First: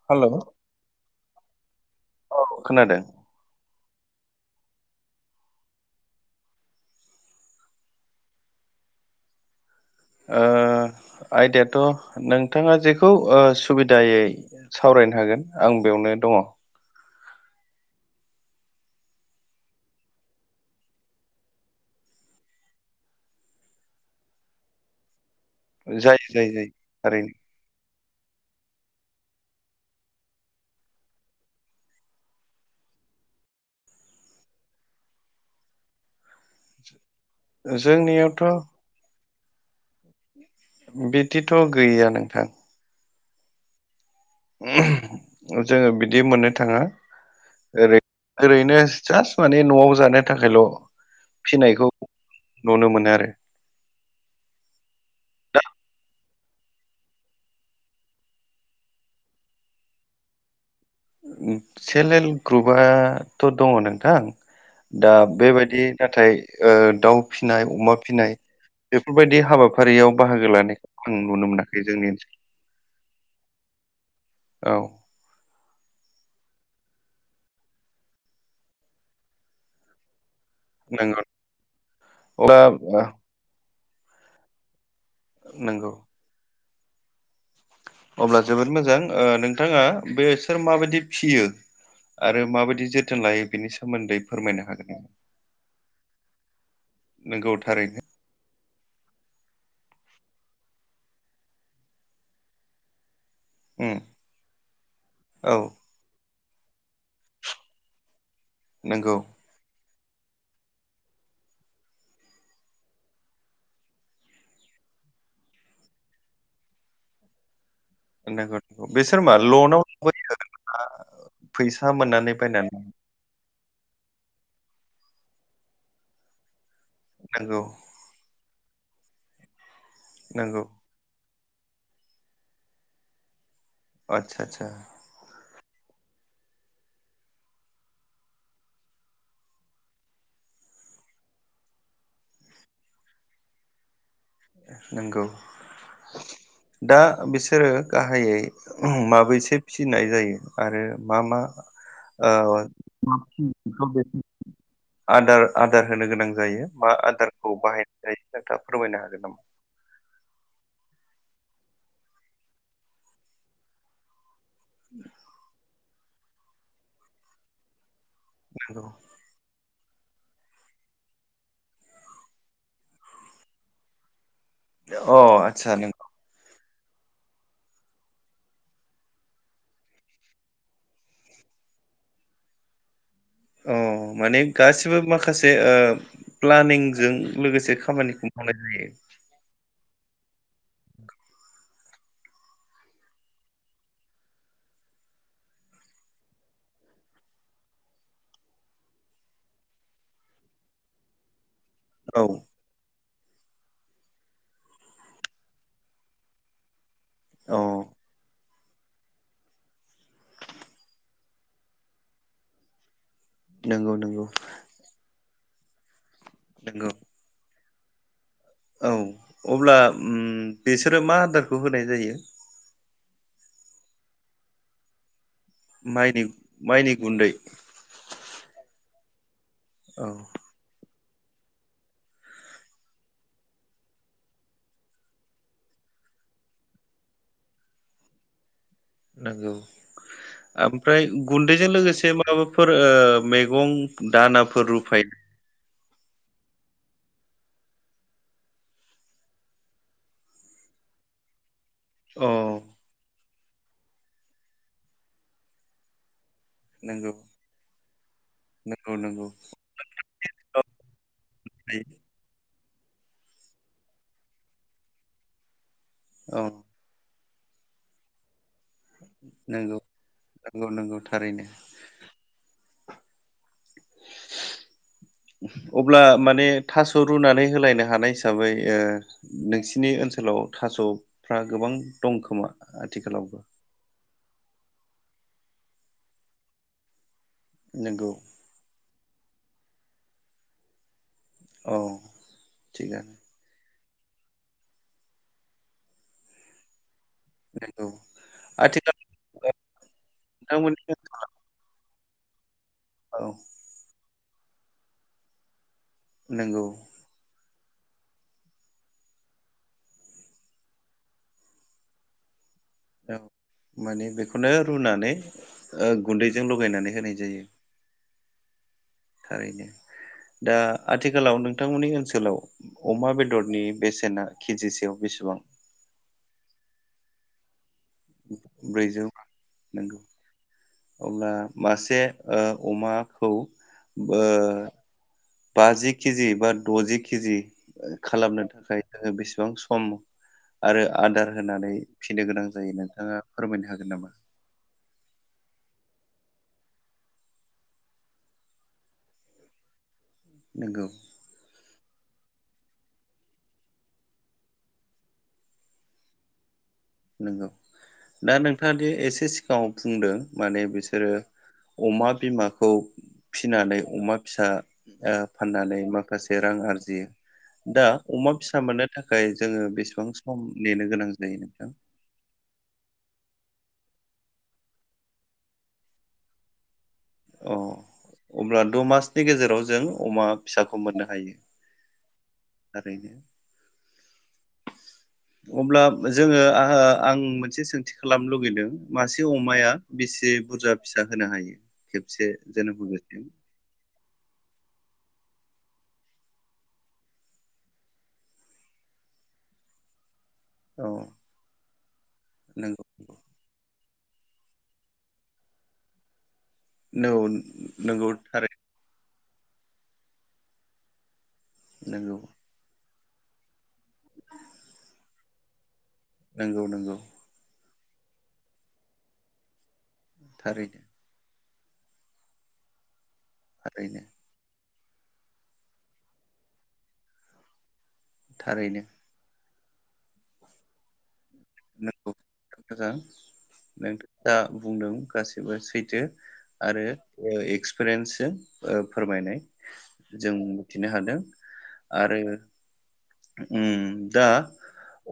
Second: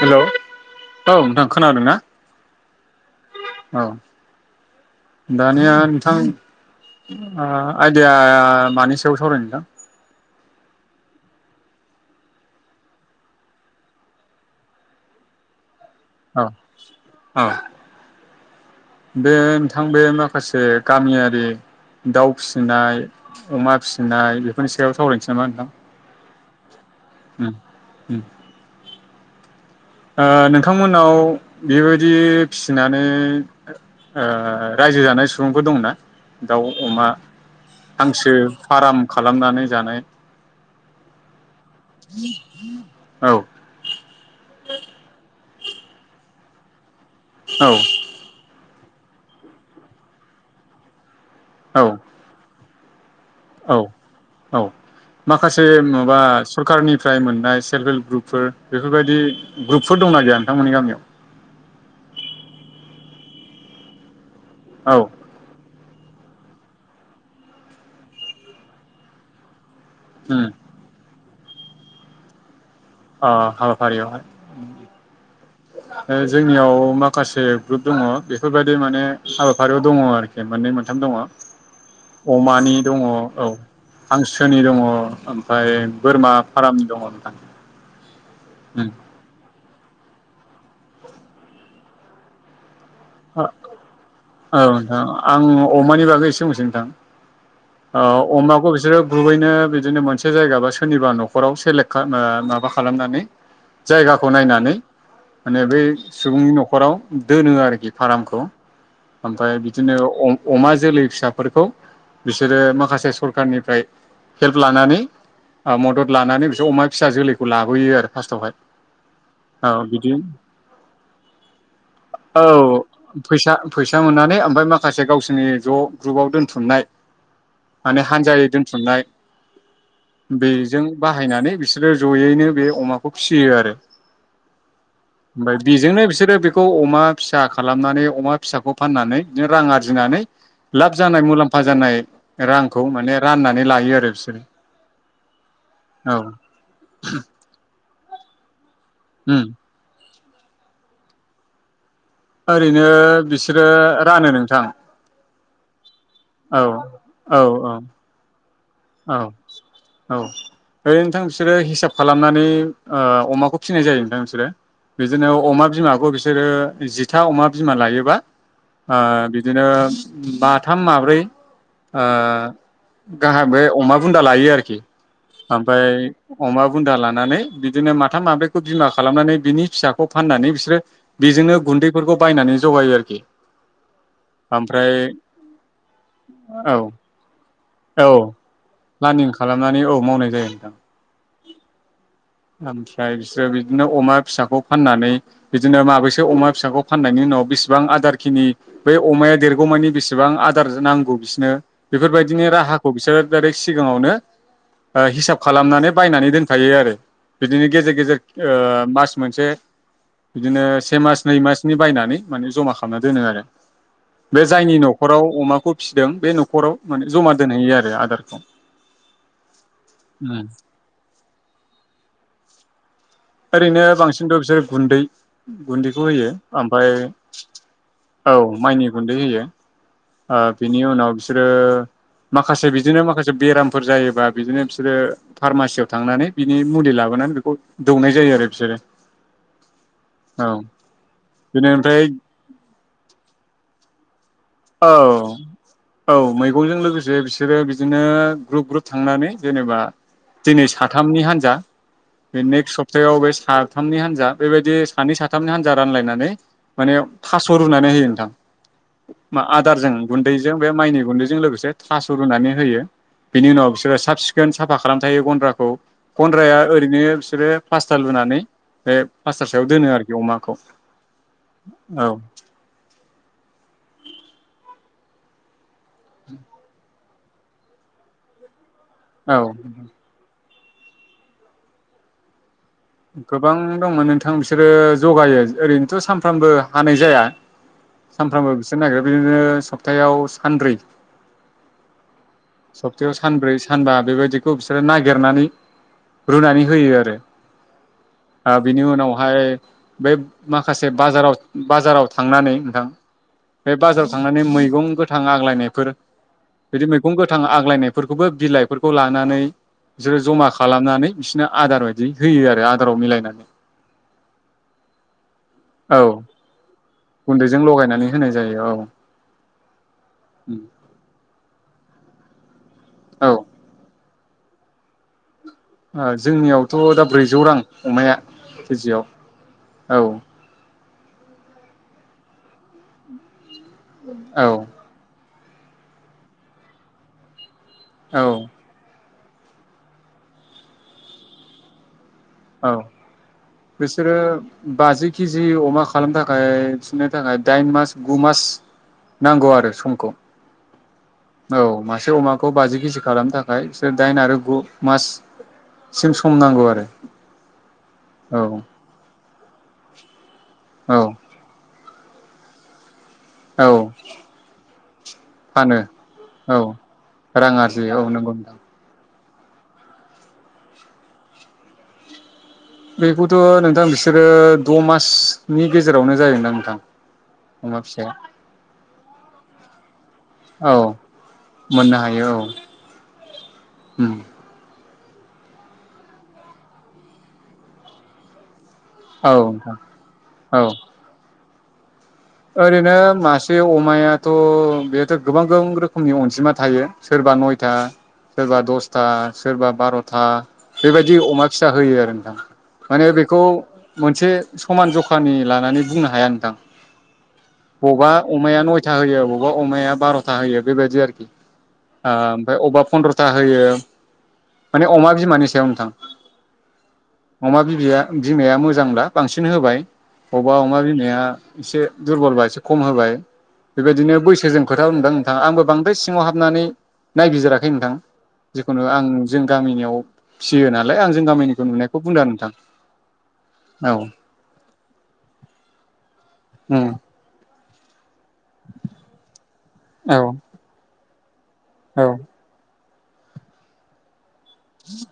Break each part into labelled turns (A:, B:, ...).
A: Hello औ नोंथां खोनादों ना?
B: औ खोनादों
A: औ दानिया नोंथां आइदिया मानि सायाव सावरायनो नोंथां?
B: आयदायाथ' नोंथाङा जेखौ सुबिदायै सावरायनो हागोन आं बेयावनो दङ।
A: ओ बे नोंथां बे माखासे गामियारि दाउ फिसिनाय अमा फिसिनाय बेफोरनि सायाव सावरायनोसै। नामा नोंथां
B: जायो जायो जायो ओरैनो।
A: उम ओ नोंथांमोनाव बेबायदि फिसिनानै रायजो जानाय सुबुंफोर दंना? दाउ अमा हांसो
B: जोंनियावथ'
A: फार्म खालामनानै जानाय
B: बिदिथ' गैया नोंथां
A: औ
B: [inaudible] जोङो बिदि मोननो थाङा
A: औ
B: ओरै ओरैनो जास्ट माने न'आव जानो थाखायल'
A: औ
B: फिनायखौ नुनो मोनो आरो
A: औ औ माखासे माबा सरखारारनिफ्राय मोननाय सेल्फ हेल्प ग्रुपफोर बेफोरबायदि ग्रुपफोर दंना गैया नोंथांमोननि गामियाव?
B: सेल्फ हेल्प ग्रुपथ' दङ नोंथां।
A: औ
B: दा बेबायदि नाथाय दाउ फिसिनाय अमा फिसिनाय बेफोरबायदि हाबाफ फारियाव
A: उम
B: बाहागो लानायखौ नुनो नुनो मोनाखै जोंनि ओनसोलाव
A: अ हाबाफारि आवहाय
B: ओनसोलाव औ
A: जोंनियाव माखासे ग्रुप दङ बेफोरबायदि माने हाबाफारियाव दङ आरोखि मोननै मोनथाम दङ
B: नंगौ अब्ला
A: अमानि दङ औ- हांसोनि दङ ओमफ्राय
B: नंगौ
A: बोरमा फाराम दङ नोंथां
B: अब्ला जोबोद
A: उम
B: मोजां ओ नों नोंथाङा बे सोर माबायदि फिसियो आरो माबायदि जो
A: औ नोंथां आं अमानि बागै एसे बुसै नोंथां
B: नामा नंगौ थारैनो
A: अ अमाखौ बिसोरो बु थुबैनो बिदिनो मोनसे जायगा बा सोरनिबा न'खराव सेलेक्ट माबा खालामनानै
B: उम
A: जायगाखौ नायनानै
B: औ
A: माने बै सुबुंनि न' न'खराव दोनो आरोखि फार्मखौ।
B: नोंगौ।
A: ओमफ्राय बिदिनो अमा जोलै फिसाफोरखौ बिसोरो माखासे सरखारनिफ्राय हेल्प लानानै मदद लानानै बिसोर अमा फिसा जोलैखौ ला
B: बेसोर मा
A: औ
B: लनाव
A: बिदि
B: [unintelligible] फैसा मोननानै
A: औ
B: बायनानै
A: फैसा फैसा मोननानै ओमफाय माखासे गावसोरनि ज' ग्रुपाव दोनथुमनाय
B: नंगौ
A: माने हानजायै दोन थुमनाय
B: नंगौ
A: बेजों बाहायनानै बिसोरो जयैनो बे अमाखौ फिसियो आरो।
B: आतसा आतसा।
A: ओमफ्राय बेजोंनो बिसोरो बेखौ अमा फिसा खालामनानै अमा फिसाखौ फाननानै रां आरजिनानै लाब जानाय मुलाम्फा जानाय रांखौ माने राननानै लायो आरो बिसो
B: नंगौ दा बिसोरो गाह गाहायै
A: उम
B: माबैसे फिनाय जायो? आरो मा मा? ओ
A: ओरैनो बिसोरो रानो नोंथां।
B: आ दे। होनो गोनां
A: औ
B: जायो बा आदारखौ
A: औ
B: बाहायनाय [unintelligible] दा फोरमायनो हागोन
A: औ
B: नामा?
A: औ ओरै नोंथां बिसोरो हिसाब खालामनानै ओ अमाखौ फिसिनाय जायो नोंथां बिसोरो। बिदिनो अमा बिमाख अ बिसोरो जिथा अमा बिमा लायोबा ओ बिदिनो बाथाम माब्रै ओ गाहाम बे अमा बुन लायो आरोखि
B: अ आदसा नोंगौ
A: ओमफाय बुन्दा लानानै बिदिनो माथाम माब्रैखौ बिमा खालामनानै बिनि फिसाखौ फाननानै बिसोरो बेजोंनो गुन्दैफोरखौ बायनानै जगायो आरोखि
B: अ माने
A: ओमफ्राय
B: गासिबो माखासे प्लानिंजों लोगोसे खामानिखौ मावनाय जायो
A: फ्लानिङ खालाम म औ मावनाय जायो नोंथां [unintelligible] ओमफ्राय बिसोरो बिदिनो अमा फिसाखौ फाननानै बिदिनो माबैसेअमा फिसाखौ फाननायनि उनाव बेसेबां आदारखिनि बै अमाया देरगौमानि बेसेबां आदार नांगौ बिसनो
B: औ
A: बेफोरबायदिनो राहाखौ खौ बिसोरो आरै सिगाङावनो हिसाब खालामनानै बायनानै दोनखायो आरो
B: औ
A: बिदिनो गेजेर गेजेर ओ मास मोनसे बिदिनो से मास नै मासनि बायनानै माने जमा खालामनानै दोनो आरो
B: नंगौ नंगौ
A: बे जायनि नखराव अमाखौ बे नखराव
B: नंगौ
A: माने जमा दोनहैयो आरो आदारखौ
B: औ अब्ला ओम बिसोरो मा आदारखौ होनाय जायो।
A: ओरैनो बांसिनथ बिसोर गुन्दै गुन्दैखौ
B: माइनि
A: होयो ओमफ्राय
B: माइनि गुन्दै
A: औ माइनि गुन्दै दै होयो
B: औ
A: आ बिनि उनाव बिसोरो माखासे बिदिनो माखासे बेरामफोर जायोबा बिदिनो बिसोरो फार्मासियाव थांनानै बिनि मुलि लाबोनानै बेखौ दौनाय जायो आरो बिसोरो
B: नंगौ
A: औ
B: ओमफ्राय
A: बिनो
B: गुन्दैजों
A: ओमफ्राय
B: लोगोसे माबाफोर ओ मैगं दान
A: औ औ मैगंजों लोगोसे बिसोरो बिदिनो ग्रुप ग्रुप थांनानै जेनेबा दिनै साथामनि हान्जा
B: औ
A: बे नेक्ट सप्तायाव बेस साथामनि हान्जा बेबायदि सानै साथामनि हान्जा रानलायनानै माने
B: नंगौ
A: थास रुनानै होयो नोंथां
B: नंगौ नंगौ
A: मा आदारजों गुन्दैजों
B: औ
A: बे माइनि गुन्दैजों लोगोसे थास रुनानै होयो बिनि उनाव बिसोरो साब सिखोन साफा खालाम थायो गन्द्राखौ
B: औ
A: गन्द्राया ओरैनो बिसोरो पासटा लुनानै बे पासट सायाव
B: नंगौ
A: दोनो आरोखि अमाखौ
B: नंगौ नंगौ थारैनो
A: औ
B: अब्ला माने थास रुनानै होलायनो हानाय हिसाबै ओ
A: औ
B: नोंसिनि ओनसोलाव थास'फ्रा गोबां दंखोमा?
A: गोबां दंमोन नोंथां। बिथां बिसोरो जगायो ओरैनोथ' सानफ्रामबो हानाय जाया।
B: नंगौ
A: सानफ्रामबो बिसोर नागिर बिदिनो सब्ताव सानब्रै
B: औ
A: सप्तायाव
B: थिगानो
A: सानब्रै सानबा बेबायदिखौ बिसोरो नागिरनानै रुनानै होयो आरो
B: नंगौ
A: बिनि
B: आथिखालाव
A: उनावहाय बेै
B: नोंथांमोननि
A: माखासे बाजाराव बाजाराव थांनानै थां
B: ओनसोलाव
A: ओमफाय बाजार थांनानै मैगं गोथां आग्लायनायफोर
B: नंगौ
A: बिदि मैगं आग आलायनायफोरखौबो बिलाइफोरखौ लानानै बिसोरो जमा खालामनानै बिसोरनो आदार बायदि होयो आरो आदाराव
B: औ
A: मिलायनानै
B: माने बेखौनो रुनानै
A: औ
B: गुन्दैजों लगायनानै होनाय जायो
A: गुन्दैजों लगायनानै होनाय जायो औ।
B: थारैनो दा आथिखालाव नोंथांमोननि सोलाव अमा
A: औ
B: बेदरनि बेसेना खजिसेयाव बेसेबां?
A: जोंनियावथ दा ब्रैजौ रां। अमाया
B: ब्रैजौ नंगौ
A: केजियाव औ।
B: अब्ला मासे ओ अमाखौ बो
A: औ
B: बाजि केजि बा दजि केजि खालामनो
A: औ
B: थाखाय जोङो बेसेब बिसेबां सम आरो आदार होनानै फिसिनो गोनां जायो
A: औ
B: नोंथाङा फोरमायनो हागोन नामा?
A: बिसोरो बाजि केजि अमा खालामनो थाखाय फिसिनो थाखाय दाइन मास गु मास नांगौ आरो समखौ।
B: नोंगौ।
A: से अमाखौ बाजि केजि खालामनो थाखाय बिसोर दाइन आरो गु माससिम सम नांगौ आरो।
B: नंगौ दा
A: औ
B: नोंथाङा दि एसे सिग गाव फुंदो। माने बिसोरो
A: औ
B: अमा बिमाखौ फिसिनानै
A: औ
B: अमा फिसा ओ
A: फानो
B: फाननानै माखासे रां
A: औ
B: आरजियो
A: रां
B: दा
A: आरजियो औ नंगौ
B: अमा
A: नोंथां
B: फिसा मोननो थाखाय। थाखाय जोङो बेसेबां सम नेनो गोनां जायो नोंथां?
A: बेखौथ नोंथां बिसोरो द मासनि गेजेरावनो जायोनोदां नोंथां।
B: अ
A: अमा फिसाया
B: अब्ला द मासनि गेजेराव जों अमा
A: औ
B: फिसाखौ मोननो हायो।
A: [unintelligible]
B: ओरैनो
A: उम
B: अब्ला जोङो आ-आं मोनसे सोंथि खालामनो लुगैदों। मासे
A: औ
B: अमाया
A: नोंथां
B: बेसे
A: औ
B: बुरजा फिसा होनो हायो? खेबसे जोनोम
A: ओरैनो
B: होगोरसिम?
A: मासे अमाया थ बेथ गोबां-गोबां रोखोमनि अनजिमा थायो सोरबा नयथा सोरबा दसथा सोरबा बारथा था
B: औ
A: बेबायदि अमा फिसा होयो आरो नोंथां
B: नंगौ
A: माने बेखौ मोनसे समान जखानि लानानै बुंनो हाया नोंथां।
B: नौ नंगौ
A: बबा
B: थारै
A: अमाया नयथा होयो ओ बबा अमाया बारथा होयो बेबायदि आरोखि। ओ
B: नंगौ
A: ओमफ्राय अबा फन्द्रथा। था होयो माने अमा बिमानि सायाव नोंथां।
B: नोंगौ नंगौ।
A: अमा बिबैया बिमाया मोजांब्ला बांसिन होबाय। बबा अमा
B: थारैनो
A: बिमाया एसे दुरबलबा एसे खम होबाय।
B: थारैनो
A: बेबायदिनो बैसोजों खोथा दंदां नोंथां आंबो बांद्राय सिङाव हाबनानै नायबिजिराखै नोंथां। जिखुनु
B: थारैनो
A: आं जों गामिनियाव फिसियो नालाय आं। जों गामिनिखौ नुनायखौ बुंदों आरो
B: मोजां नोंथां जा बुंदों गाससिबो सैथो। आरो ओ एक्सपिरियेन्स जों फोरमायनाय जों
A: नोंथां
B: मिथिनो हादों।
A: औ
B: आरो उम दा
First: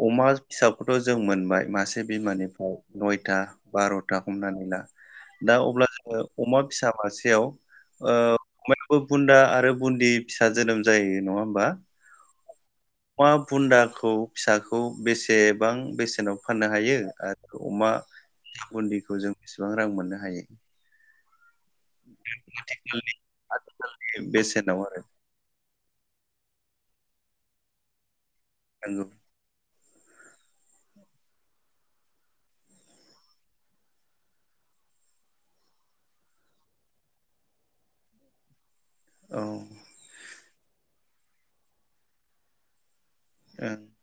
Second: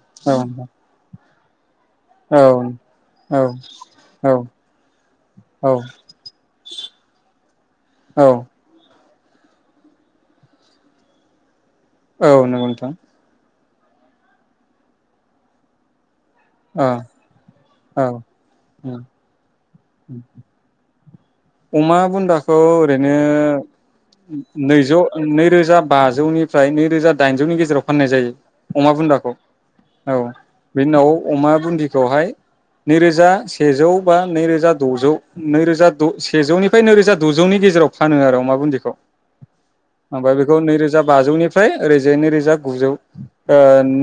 B: अमा फिसाखौथ जों मोनबाय मासे मासे बिमानिफ्राय नयथा
A: उम
B: बारथा हमनानै ला दा
A: औ
B: अब्ला जोङो अमा फिसा मासेयाव ओ बुन्दा आरो बुन्दि फिसा जोनोम जायो नङा होमबा
A: औ नंगौ नोंथां थां
B: अमा बुन्दाखौ फिसाखौ बेसेबां बेसेनाव फाननो
A: औ
B: हायो आरो अमा
A: औ
B: बुन्दिखौ जों बिसेबां रां मोननो हायो
A: अमा बुन्दाखौ ओरैनो
B: बेसेनाव
A: नैजौ
B: आरो
A: नैरोजा बाजौनिफ्राय नैरोजा दाइनजौनि गेजेराव फाननाय जायो अमा
B: नंगौ
A: बुन्दाखौ औ बेनि उनाव अमा बुन्दिखौहाय नैरोजा सेजौ बा नैरोजा दजौ नैरोजा सेजौनिफ्राय नैरोजा दजौनि गेजेराव फानो आरो अ मा बुन्दिखौ
B: औ ओं
A: ओमफ्राय बेखौ नैरोजा रोजा बाजौनिफ्राय ओरैजि नैरोजा गुजौ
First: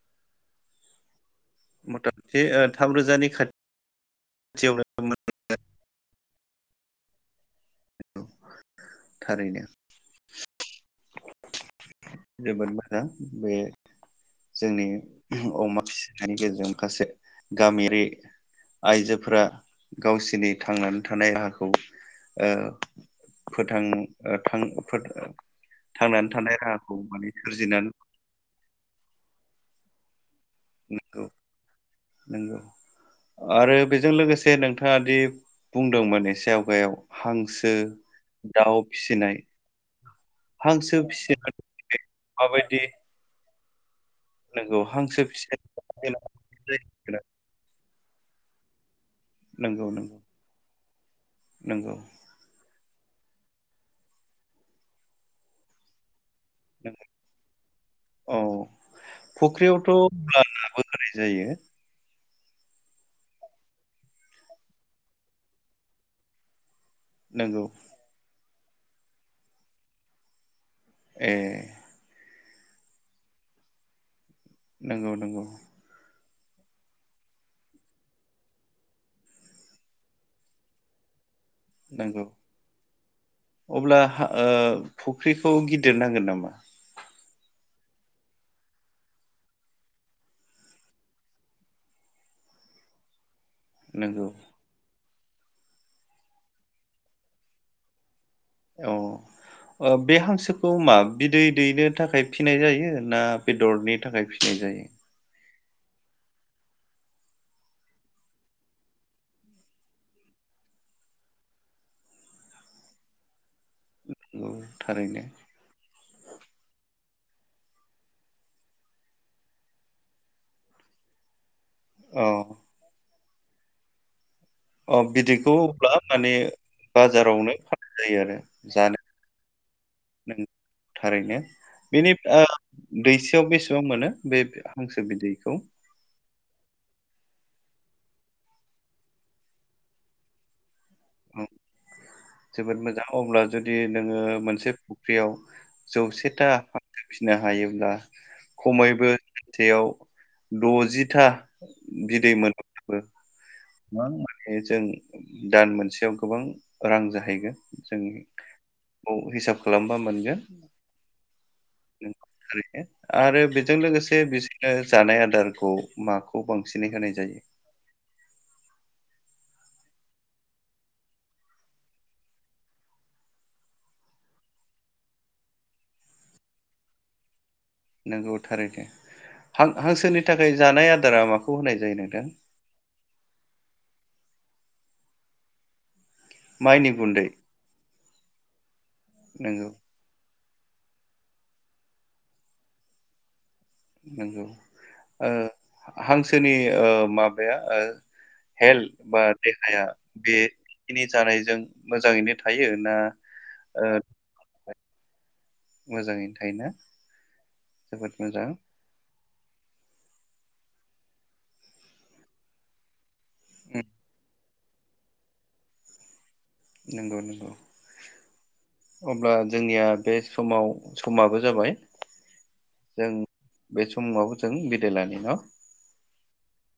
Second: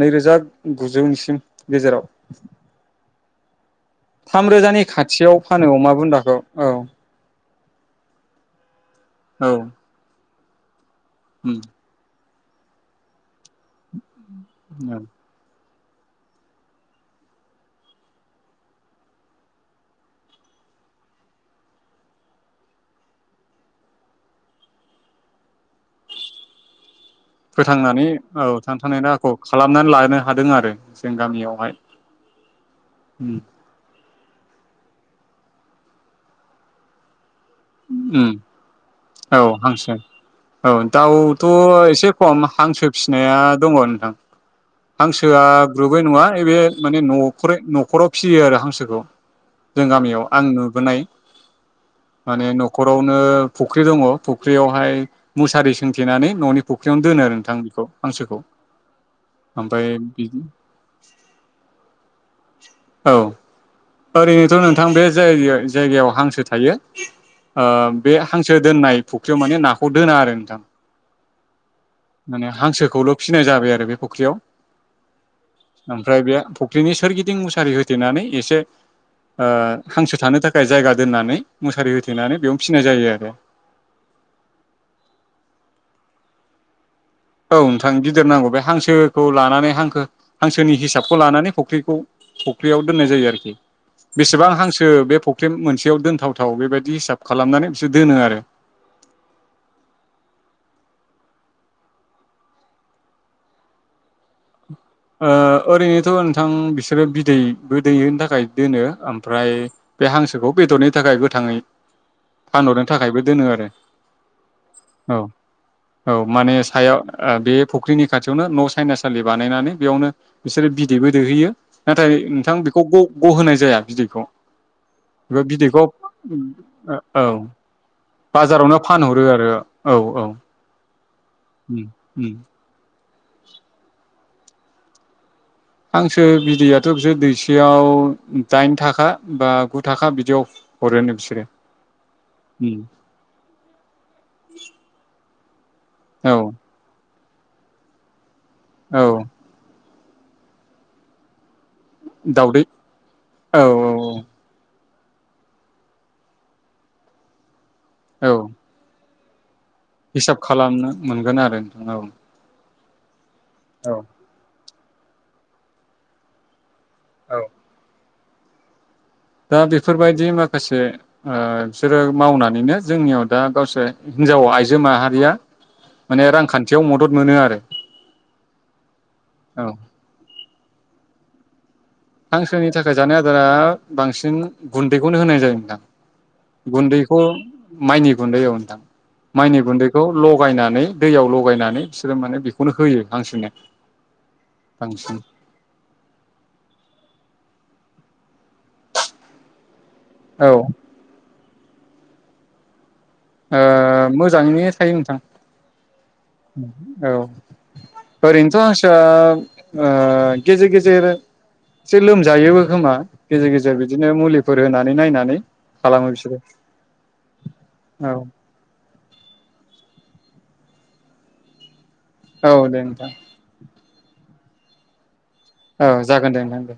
A: नैरोजा गुजौनिसिम गेजेराव
B: मथा मथि थाम रोजानि खाथि
A: थाम रोजानि खाथियाव फानो अमा बुन्दाखौ औ
B: मोनगौ थारैनो [inaudible]
A: ओम
B: जोबोद मोजां बे जोंनि
A: औ
B: अमा [unintelligible] गामियारि आइजोफोरा गावसिनि थांनानै थानाय हाखौ ओ फोथां ओ थां फोर थांनानै थानाय राहाखौ माने सोरजिनानै
A: फोथांनानै औ थांनानै थानाय राहाखौ खालामनानै लानो हादों आरो जों गामियावहाय
B: नोंगौ
A: उम
B: आरो बेजों लोगोसे नोंथाङा दि बुंदोंमोन एसे आवगायाव हां
A: ओम औ हांसो औ
B: हांसो
A: दाउथ'
B: फिसिनानै
A: एसे खम
B: माबायदि
A: हांसो फिसिनाया दङ' नोंथां
B: नंगौ हांसो
A: हांसोआ
B: फिसाया
A: ग्रुबै नङा एबे माने
B: बिराद
A: नखरै नखराव फिसियो आरो हांसोखौ जों
B: नंगौ नंगौ
A: गामियाव आं नुबोनाय
B: नंगौ
A: न'खरावनो फुख्रि दङ' फुख्रियावहाय मुसारि सोंथेनानै न'नि फुख्रियावनो
B: नंगौ
A: दोनो आरो नोंथां बेखौ हांसोखौ
B: औ फुख्रियावथ'
A: ओमफ्राय
B: नाबो
A: बिदि
B: होनाय जायो
A: औ ओरैनोथ' नोंथां बे जाय-जायगायाव हांसो थायो
B: नंगौ
A: ओ बे हांसो दोननाय फुख्रियाव माने नाखौ दोना आरो नोंथां
B: ए
A: माने हांसोखौल' फिसिनाय जाबाय आरो बे फुख्रियाव
B: नोंगौ नोंगौ
A: ओमफ्राय बे फुख्रिनि सोरगिद दिं मुसारि होथेनानै एसे आ हांसो थानो थाखाय जायगा दोननानै मुसारि
B: नोंगौ
A: होथेनानै बेयावनो फिसिनाय जायो आरो
B: अब्ला ओ फुख्रिखौ गिदिर नां गोन नामा?
A: औ नोंथां गिदिर नांगौ बे हांसोखौ लानानै हांखो हांसोनि हिसाबखौ लानानै फख्रिखौ फुख्रियाव दोननाय जायो आरोखि
B: नंगौ
A: बेसेबां हांसो बे फख फ्रेम मोनसेयाव दोनथावथाव बेबायदि हिसाब खालामनानै बिसोर दोनो आरो
B: अ ओ बे हांसोखौ मा बिदै दैनो थाखाय फिनाय जायो ना बेदरनि थाखाय फि फिनाय जायो
A: ओ ओरैनोथ' नोंथां बिसोरो बिदैबो दैैहोनो थाखाय दोनो ओमफ्राय बे हांसोखौ बेदरनि थाखाय गोथाङै फानहरनो थाखायबो दोनो आरो
B: नंगौ
A: औ
B: थारैनो
A: औ माने सायाव ओ बे फुख्रिनि खाथियावनो न' साइनास सालि बानायनानै बेयावनो बिसोरो बिदैबो दैहैयो नाथाय
B: औ
A: नोंथां बेखौ ग गहोनाय जाया बिदैखौ
B: अ' बिदैखौ अब्ला लाबनानै
A: औ
B: बाजारावनो फाननाय जायो आरो
A: बाजारावनो
B: जानो
A: फानहरो आरो औ औ
B: नों थारैनो
A: उम
B: बेनि
A: उम
B: ओ दैसेयाव बेसेबां मोनो बे हांसो बिदैखौ?
A: हांसो बिदैयाथ' बिसोर दैसेयाव दाइन थाखा बा गु थाखा बिदियाव हरोनो बिसोरो
B: औ,
A: उम
B: जोबोद मोजां अब्ला जुदि नोंङो मोनसे फुख्रियाव
A: औ
B: जौसेथा हांसो फिसिनो हायोब्ला
A: औ
B: ख'मैबो [inaudible] द'जि था बिदैमोन [inaudible]
A: दाउदै औ
B: [inaudible] मानेजों दान मोनसेयाव गोबां रां जाहैगोन। जोंनि
A: औ
B: औ हिसाब खालामबा
A: हिसाब
B: मोनगोन
A: खालामनो मोनगोन आरो। औ
B: [inaudible] आरो बेजों
A: औ
B: लोगोसे बि जानाय आदारखौ माखौ बांसि [unintelligible] होनाय
A: औ
B: जायो।
A: दा बेफोरबायदि माखासे ओ बिसोरो मावनानैनो जोंनियाव दा गावसोर हिन्जाव आइजो माहारिया माने रांखान्थियाव मदद मोनो आरो।
B: नंगौ थारैनो हां
A: औ
B: हांसोनि थाखाय जानाय आदार आदारा माखौ होनाय जाय?
A: हांसोनि थाखाय जानाय आदारा बांसिन गुन्दैखौनो होनाय जायो नोंथां।
B: माइनि
A: गुन्दैखौ
B: गुन्दै
A: माइनि गुन्दै औ नोंथां माइनि
B: नंगौ
A: गुन्दैखौ ल' [unintelligible] दैयाव लगायनानै बिसोरो माने बेखौनो होयो हांसोनो।
B: नंगौ
A: बांसिन
B: ओ हांसोनि ओ माबाया हेल्थ बा देहाया
A: औ ओ
B: बेखिनि जानायजों मोजाङैनो थायो ना?
A: ओ मोजाङैनो थायो नोंथां।
B: मोजाङैनो थायोना
A: औ
B: जोबोद मोजां
A: ओरैन्थ' [unintelligible] ओ गेजेर गेजेर एसे लोमजायोबो खोमा गेजेर गेजेर
B: उम
A: बिदिनो मुलि फोर होनानै नायनानै खालामो बिसोरो
B: नंगौ नंगौ
A: औ
B: [inaudible] अब्ला जोंनिया बे समाव समाबो जाबाय
A: औ दे नोंथां
B: जों बे समाव जों बिदायलानि न'
A: औ जागोन दे नोंथां दे